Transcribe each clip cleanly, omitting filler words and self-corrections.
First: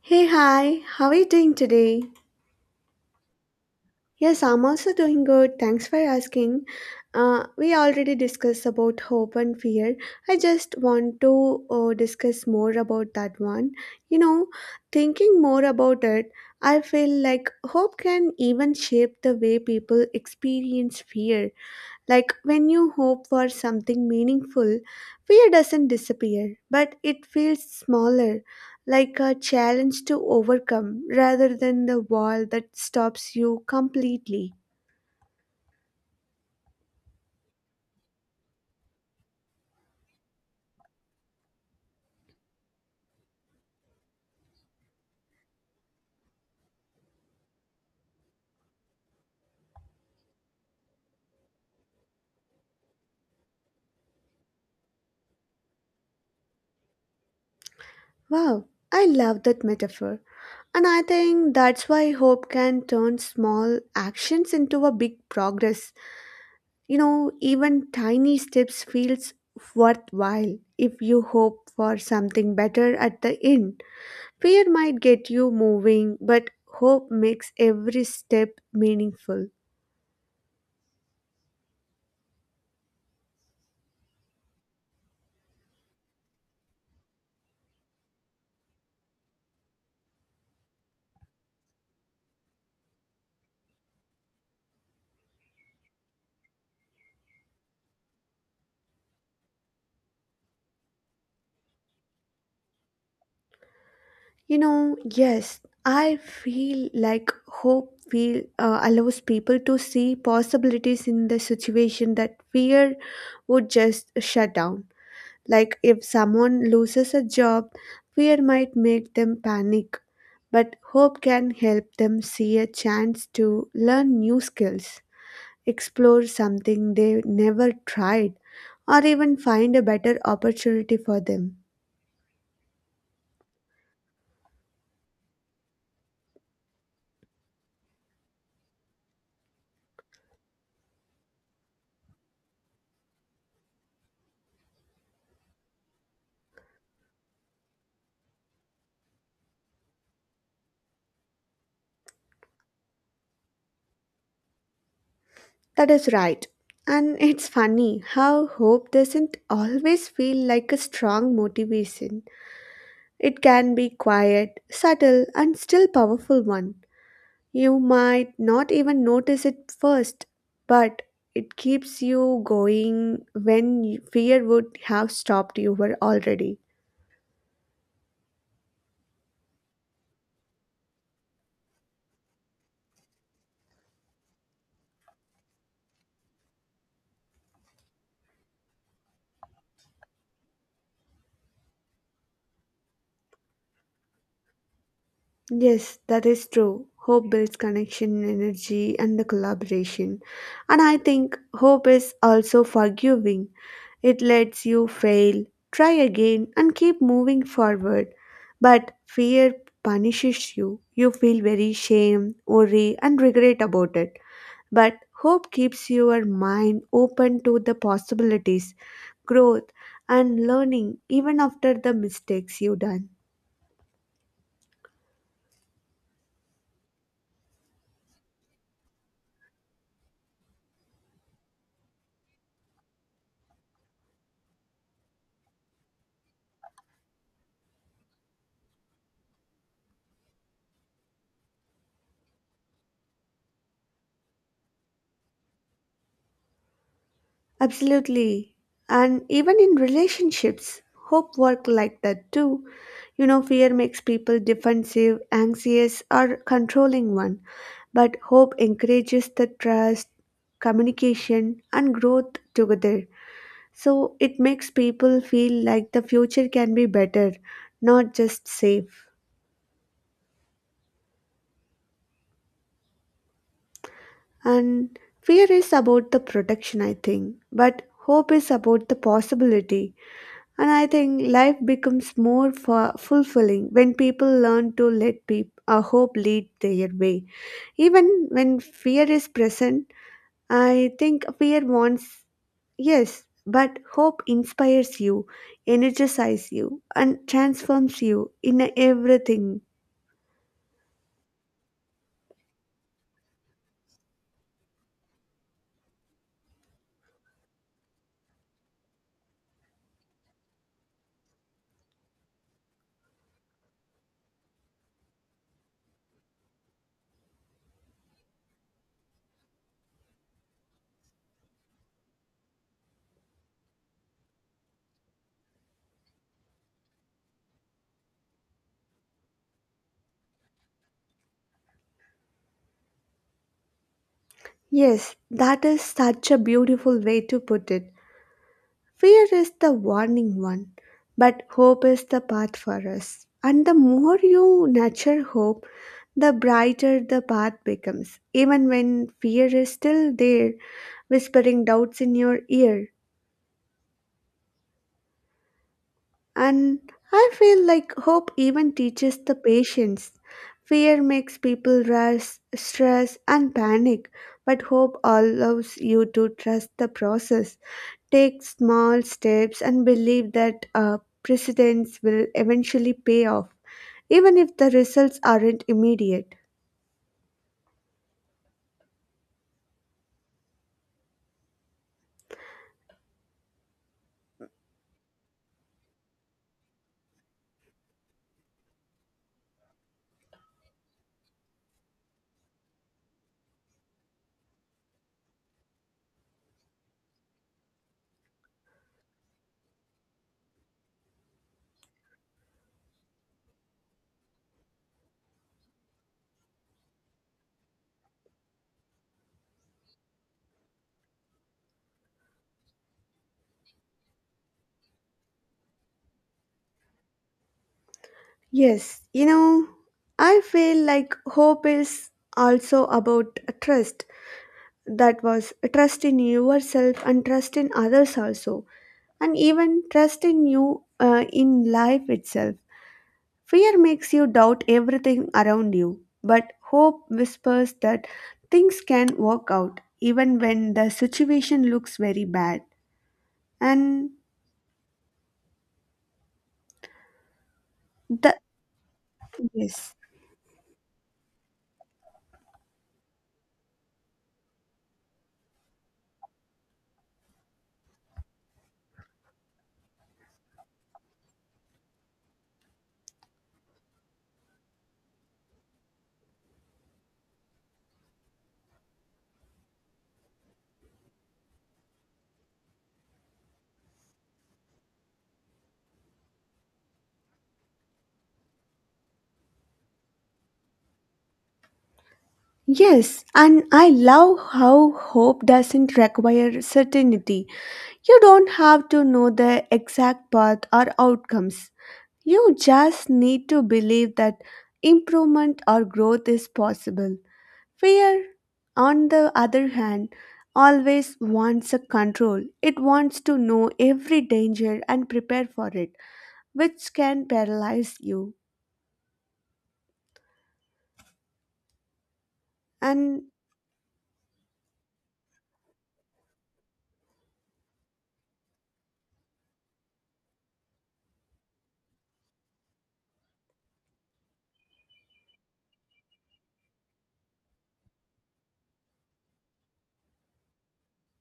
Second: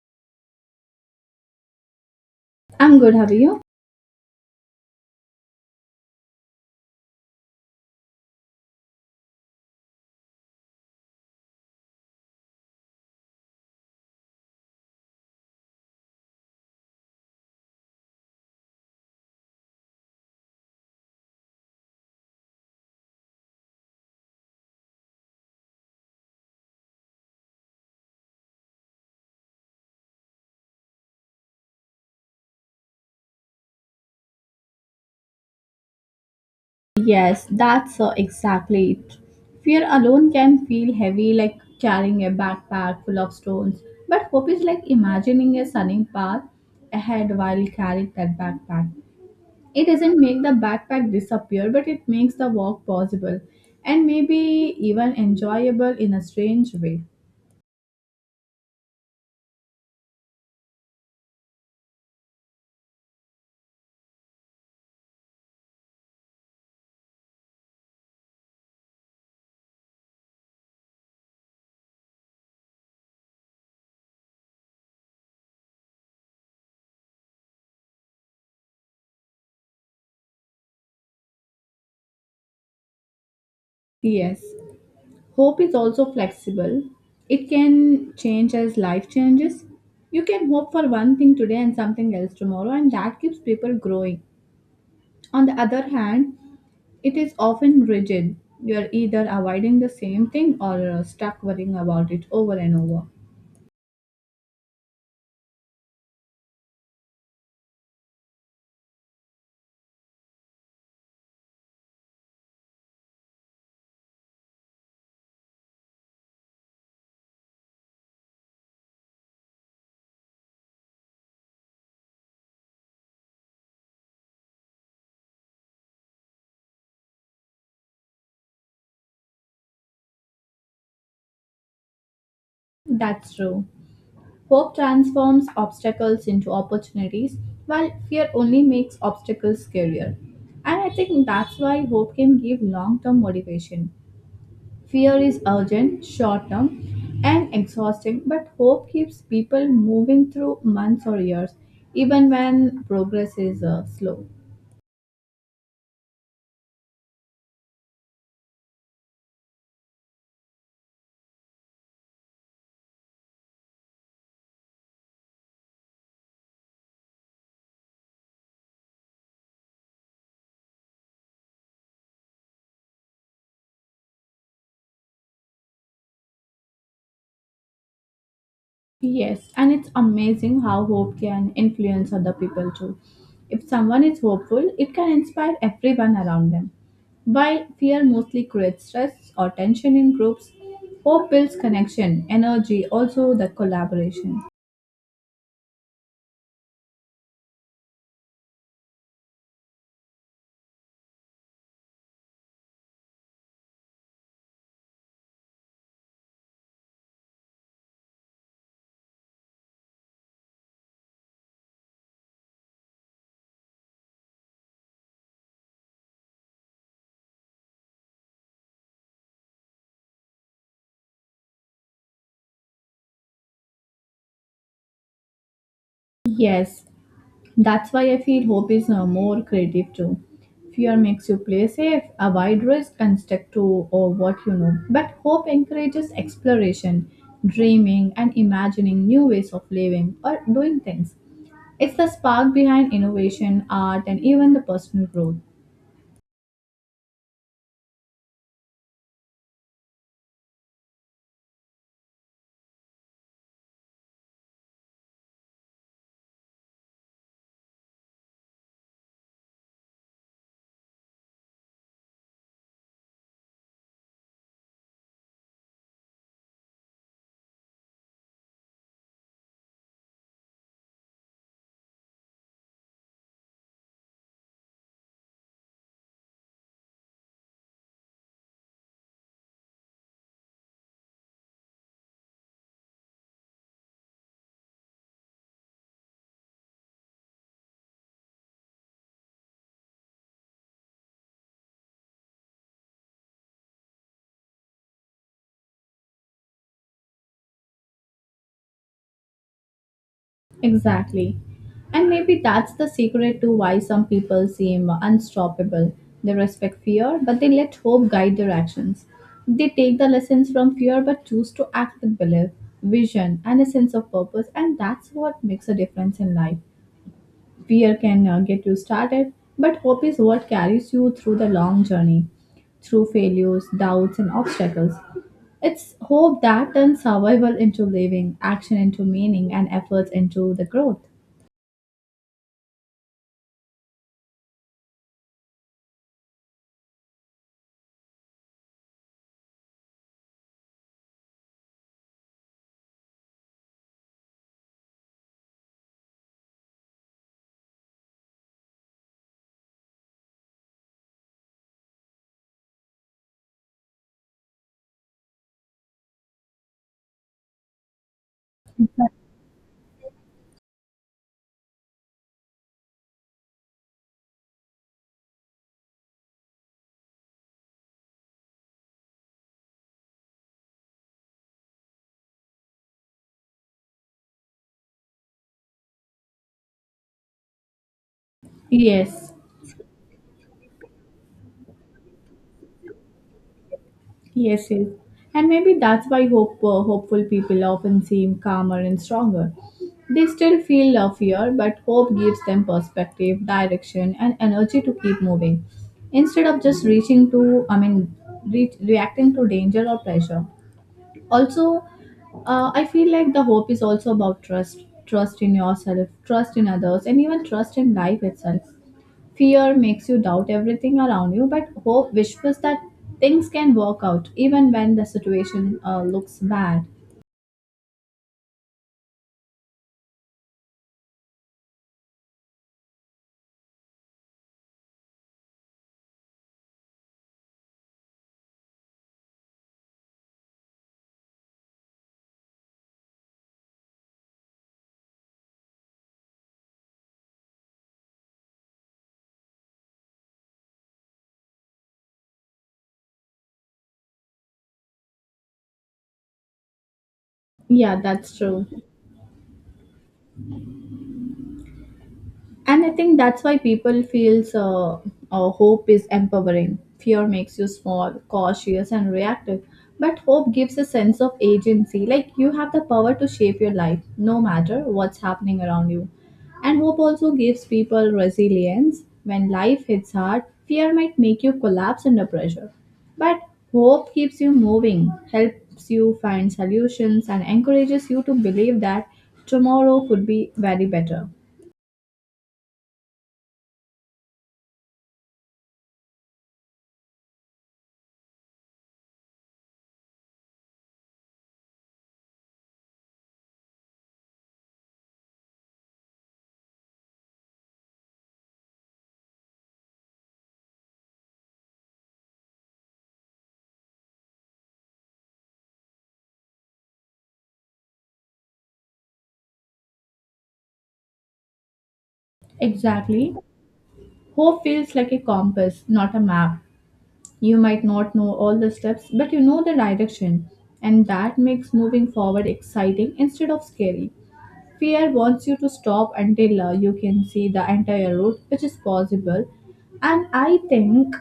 Hey, hi, how are you doing today? I'm good, have you? Yes, I'm also doing good. Thanks for asking. We already discussed about hope and fear. I just want to discuss more about that one. You know, thinking more about it, I feel like hope can even shape the way people experience fear. Like when you hope for something meaningful, fear doesn't disappear, but it feels smaller, like a challenge to overcome rather than the wall that stops you completely. Yes, that's exactly it. Fear alone can feel heavy like carrying a backpack full of stones, but hope is like imagining a sunning path ahead while you carry that backpack. It doesn't make the backpack disappear, but it makes the walk possible and maybe even enjoyable in a strange way. Wow, I love that metaphor. And I think that's why hope can turn small actions into a big progress. You know, even tiny steps feels worthwhile if you hope for something better at the end. Fear might get you moving, but hope makes every step meaningful. Yes. Hope is also flexible. It can change as life changes. You can hope for one thing today and something else tomorrow, and that keeps people growing. On the other hand, it is often rigid. You're either avoiding the same thing or stuck worrying about it over and over. You know, yes, I feel like hope feel allows people to see possibilities in the situation that fear would just shut down. Like if someone loses a job, fear might make them panic, but hope can help them see a chance to learn new skills, explore something they never tried, or even find a better opportunity for them. That's true. Hope transforms obstacles into opportunities, while fear only makes obstacles scarier. And I think that's why hope can give long term motivation. Fear is urgent, short term, and exhausting, but hope keeps people moving through months or years, even when progress is slow. That is right. And it's funny how hope doesn't always feel like a strong motivation. It can be quiet, subtle, and still powerful one. You might not even notice it first, but it keeps you going when fear would have stopped you were already. Yes, and it's amazing how hope can influence other people too. If someone is hopeful, it can inspire everyone around them. While fear mostly creates stress or tension in groups, hope builds connection, energy, also the collaboration. Yes, that is true. Hope builds connection, energy, and the collaboration. And I think hope is also forgiving. It lets you fail, try again, and keep moving forward. But fear punishes you. You feel very shame, worry, and regret about it. But hope keeps your mind open to the possibilities, growth, and learning even after the mistakes you've done. Yes, that's why I feel hope is more creative too. Fear makes you play safe, avoid risk, and stick to what you know. But hope encourages exploration, dreaming, and imagining new ways of living or doing things. It's the spark behind innovation, art, and even the personal growth. Absolutely. And even in relationships, hope work like that too. You know, fear makes people defensive, anxious, or controlling one. But hope encourages the trust, communication, and growth together. So it makes people feel like the future can be better, not just safe. And fear is about the protection, I think. But hope is about the possibility. And I think life becomes more fulfilling when people learn to let peop hope lead their way. Even when fear is present, I think fear wants, yes, but hope inspires you, energizes you, and transforms you in everything. Exactly. And maybe that's the secret to why some people seem unstoppable. They respect fear, but they let hope guide their actions. They take the lessons from fear but choose to act with belief, vision, and a sense of purpose, and that's what makes a difference in life. Fear can get you started, but hope is what carries you through the long journey, through failures, doubts, and obstacles. It's hope that turns survival into living, action into meaning, and efforts into the growth. Yes, that is such a beautiful way to put it. Fear is the warning one, but hope is the path for us. And the more you nurture hope, the brighter the path becomes. Even when fear is still there, whispering doubts in your ear. And I feel like hope even teaches the patience. Fear makes people rush, stress, and panic, but hope allows you to trust the process. Take small steps and believe that precedents will eventually pay off, even if the results aren't immediate. Yes, yes, yes. And maybe that's why hopeful people often seem calmer and stronger. They still feel a fear, but hope gives them perspective, direction, and energy to keep moving instead of just reaching to, reacting to danger or pressure. Also, I feel like the hope is also about trust, trust in yourself, trust in others, and even trust in life itself. Fear makes you doubt everything around you, but hope whispers that things can work out even when the situation looks bad. Yes, you know, I feel like hope is also about trust. That was trust in yourself and trust in others also, and even trust in you in life itself. Fear makes you doubt everything around you, but hope whispers that things can work out even when the situation looks very bad. And Yeah, that's the true. Yes. And I think that's why people feels hope is empowering. Fear makes you small, cautious, and reactive. But hope gives a sense of agency. Like you have the power to shape your life, no matter what's happening around you. And hope also gives people resilience. When life hits hard, fear might make you collapse under pressure. But hope keeps you moving, helps you find solutions, and encourages you to believe that tomorrow could be very better. Yes, and I love how hope doesn't require certainty. You don't have to know the exact path or outcomes. You just need to believe that improvement or growth is possible. Fear, on the other hand, always wants a control. It wants to know every danger and prepare for it, which can paralyze you. And Exactly. Hope feels like a compass, not a map. You might not know all the steps, but you know the direction, and that makes moving forward exciting instead of scary. Fear wants you to stop until you can see the entire route, which is possible. And I think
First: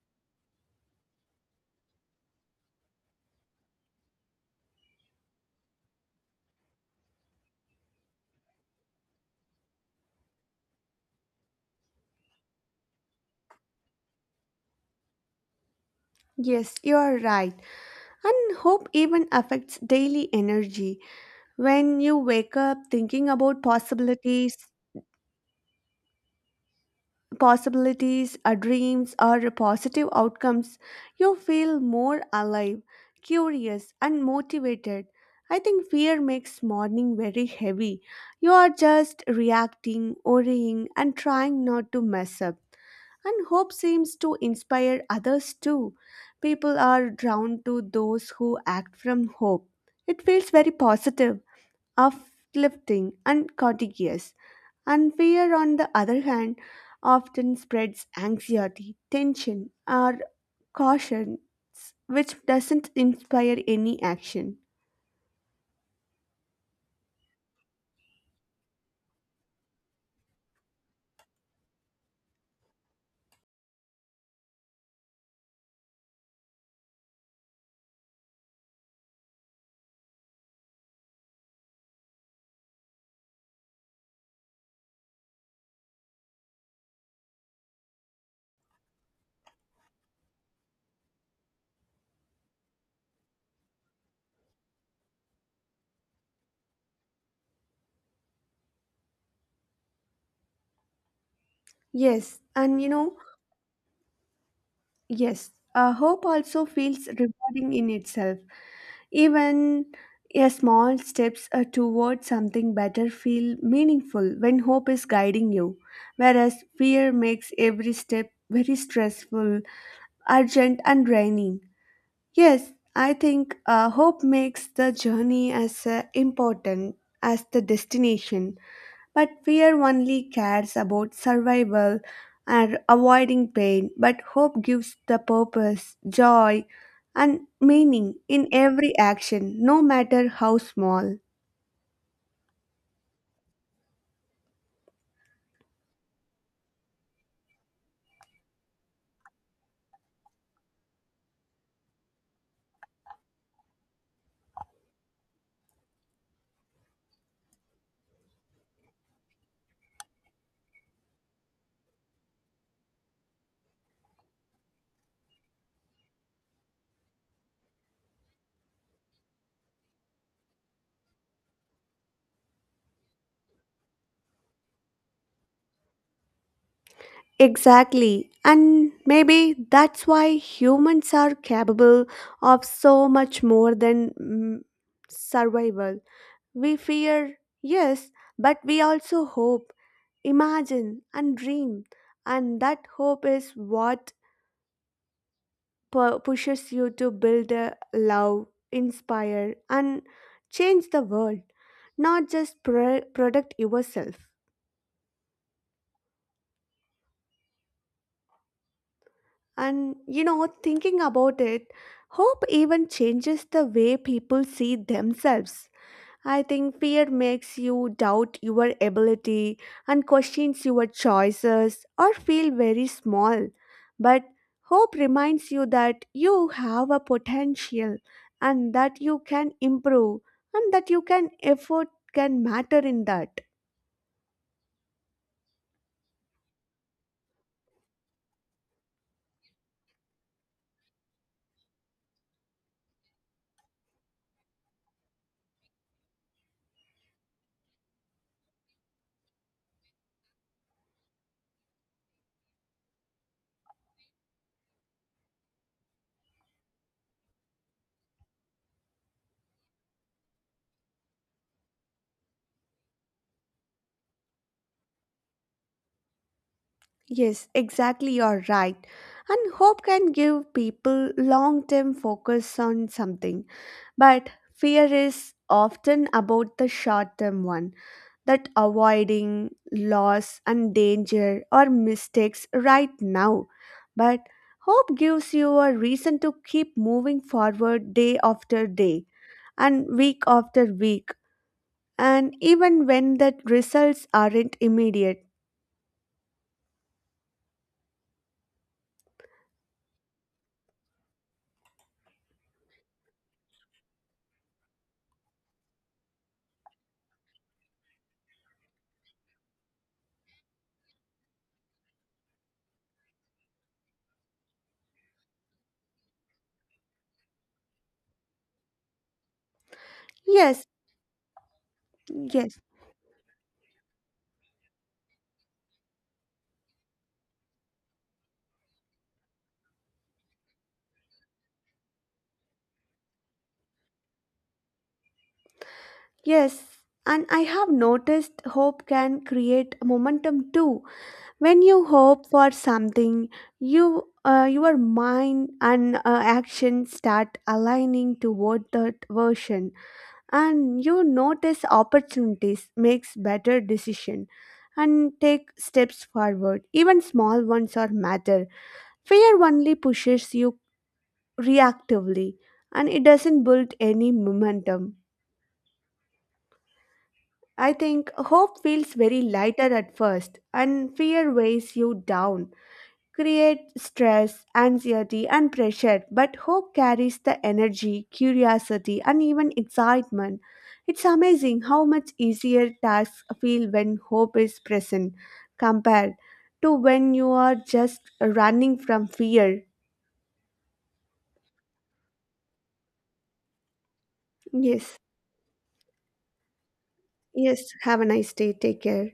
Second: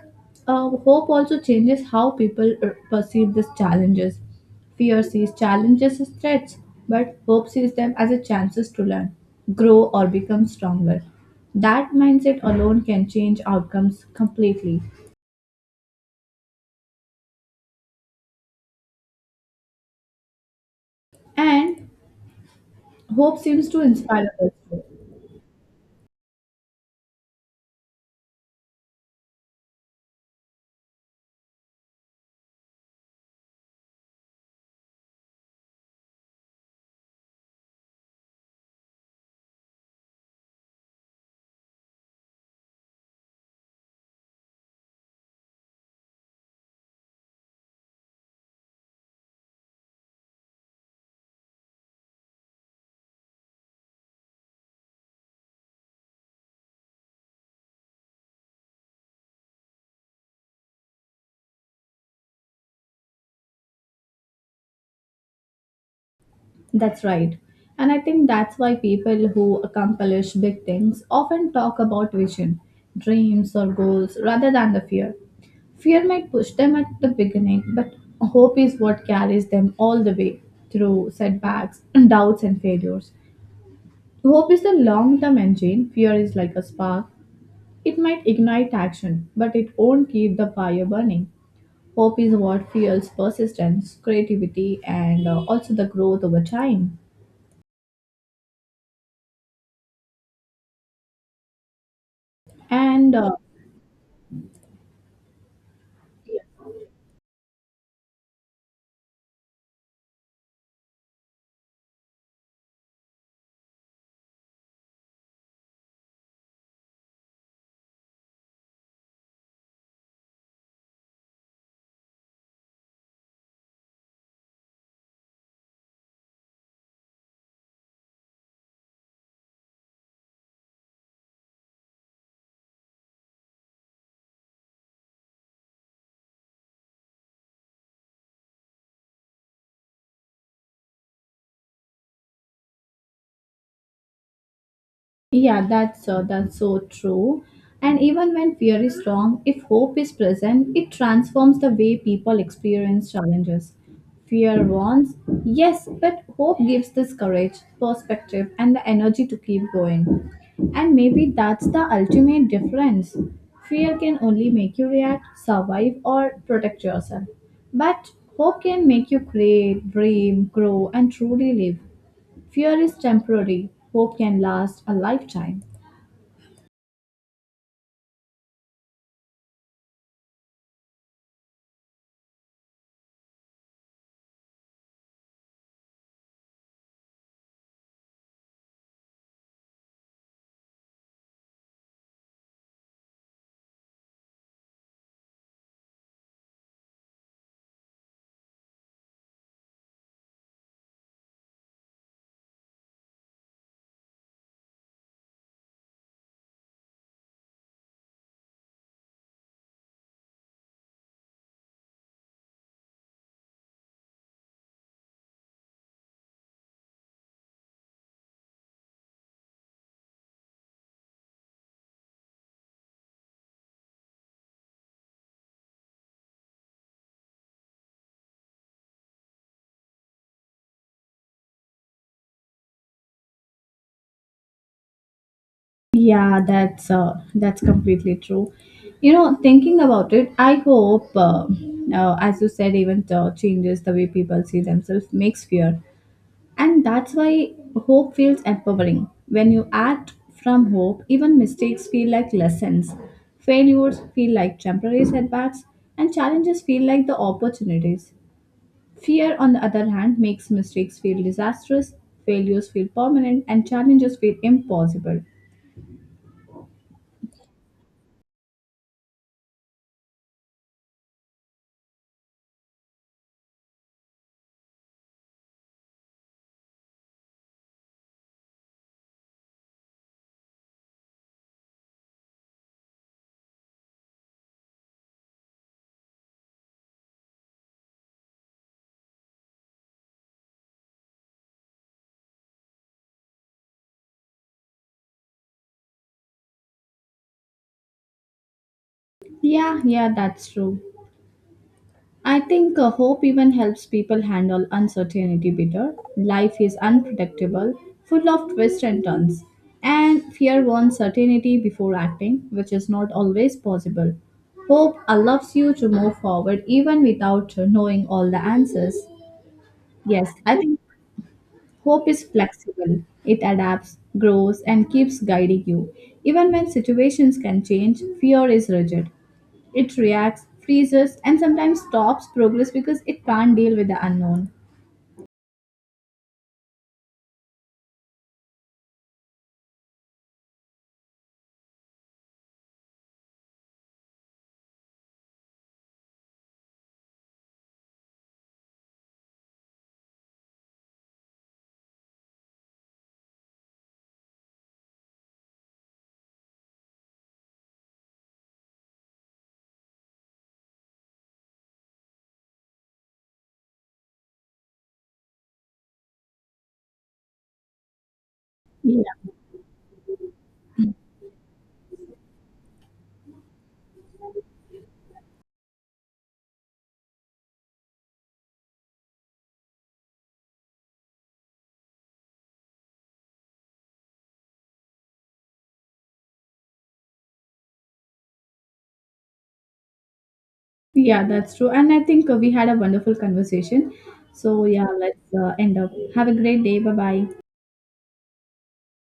hope also changes how people perceive these challenges. Fear sees challenges as threats, but hope sees them as a chances to learn, grow, or become stronger. That mindset alone can change outcomes completely. yes, you are right. And hope even affects daily energy. And When you wake up thinking hope about seems to inspire possibilities, us. possibilities, or dreams, or positive outcomes, you feel more alive, curious, and motivated. I think fear makes morning very heavy. You are just reacting, worrying, and trying not to mess up. And hope seems to inspire others too. People are drawn to those who act from hope. It feels very positive, uplifting, and contagious. And fear, on the other hand, often spreads anxiety, tension, or caution, which doesn't inspire any action. That's right. And I think that's why people who accomplish big things often talk about vision, dreams, or goals rather than the fear. Fear might push them at the beginning, but hope is what carries them all the way through setbacks, doubts, and failures. Hope is the long term engine, fear is like a spark. It might ignite action, but it won't keep the fire burning. Hope is what fuels persistence, creativity, and also the growth over time. Yes, and you And know, yes, hope also feels rewarding in itself. Even a small steps towards something better feel meaningful when hope is guiding you, whereas fear makes every step very stressful, urgent, and draining. Yes, I think hope makes the journey as important as the destination, but fear only cares about survival and avoiding pain. But hope gives the purpose, joy, and meaning in every action, no matter how small. Yeah, that's so true. And even when fear is strong, if hope is present, it transforms the way people experience challenges. Fear warns, yes, but hope gives this courage, perspective, and the energy to keep going. And maybe that's the ultimate difference. Fear can only make you react, survive, or protect yourself. But hope can make you create, dream, grow, and truly live. Fear is temporary, hope can last a lifetime. Exactly, and maybe that's why humans are capable of so much more than survival. We fear, yes, but we also hope, imagine, and dream. And that hope is what pushes you to build a love, inspire, and change the world, not just product yourself. And you know, thinking about it, hope even changes the way people see themselves. I think fear makes you doubt your ability and questions your choices or feel very small. But hope reminds you that you have a potential and that you can improve and that you can effort can matter in that. Yeah, that's completely true. You know, thinking about it, as you said, even changes the way people see themselves makes fear, and that's why hope feels empowering. When you act from hope, even mistakes feel like lessons, failures feel like temporary setbacks, and challenges feel like the opportunities. Fear, on the other hand, makes mistakes feel disastrous, failures feel permanent, and challenges feel impossible. Yes, exactly you're right. And hope can give people long-term focus on something. But fear is often about the short-term one that avoiding loss and danger or mistakes right now. But hope gives you a reason to keep moving forward day after day and week after week, and even when the results aren't immediate. Yeah, yeah, that's true. I think hope even helps people handle uncertainty better. Life is unpredictable, full of twists and turns. And fear wants certainty before acting, which is not always possible. Hope allows you to move forward even without knowing all the answers. Yes, I Yes, think hope is yes, flexible, it adapts, grows, and keeps guiding you. Even when situations can change, fear is rigid. It reacts, freezes, and sometimes stops progress because it can't deal with the unknown. yes. And I have noticed hope can create momentum too. When you hope for something, your mind and action start aligning toward that version, and you notice opportunities, makes better decision and take steps forward, even small ones are matter. Fear only pushes you reactively, and it doesn't build any momentum. I think hope feels Yeah, very lighter at first and fear weighs you down, create stress, anxiety, and pressure, but hope carries the energy, curiosity, and even excitement. It's amazing how much easier tasks feel when hope is present compared to when you are just running from fear. yeah, that's true. And I think we had a wonderful conversation. So, yeah, Yes, let's end up. Have a great day. Bye bye. yes, have a nice day. Take care.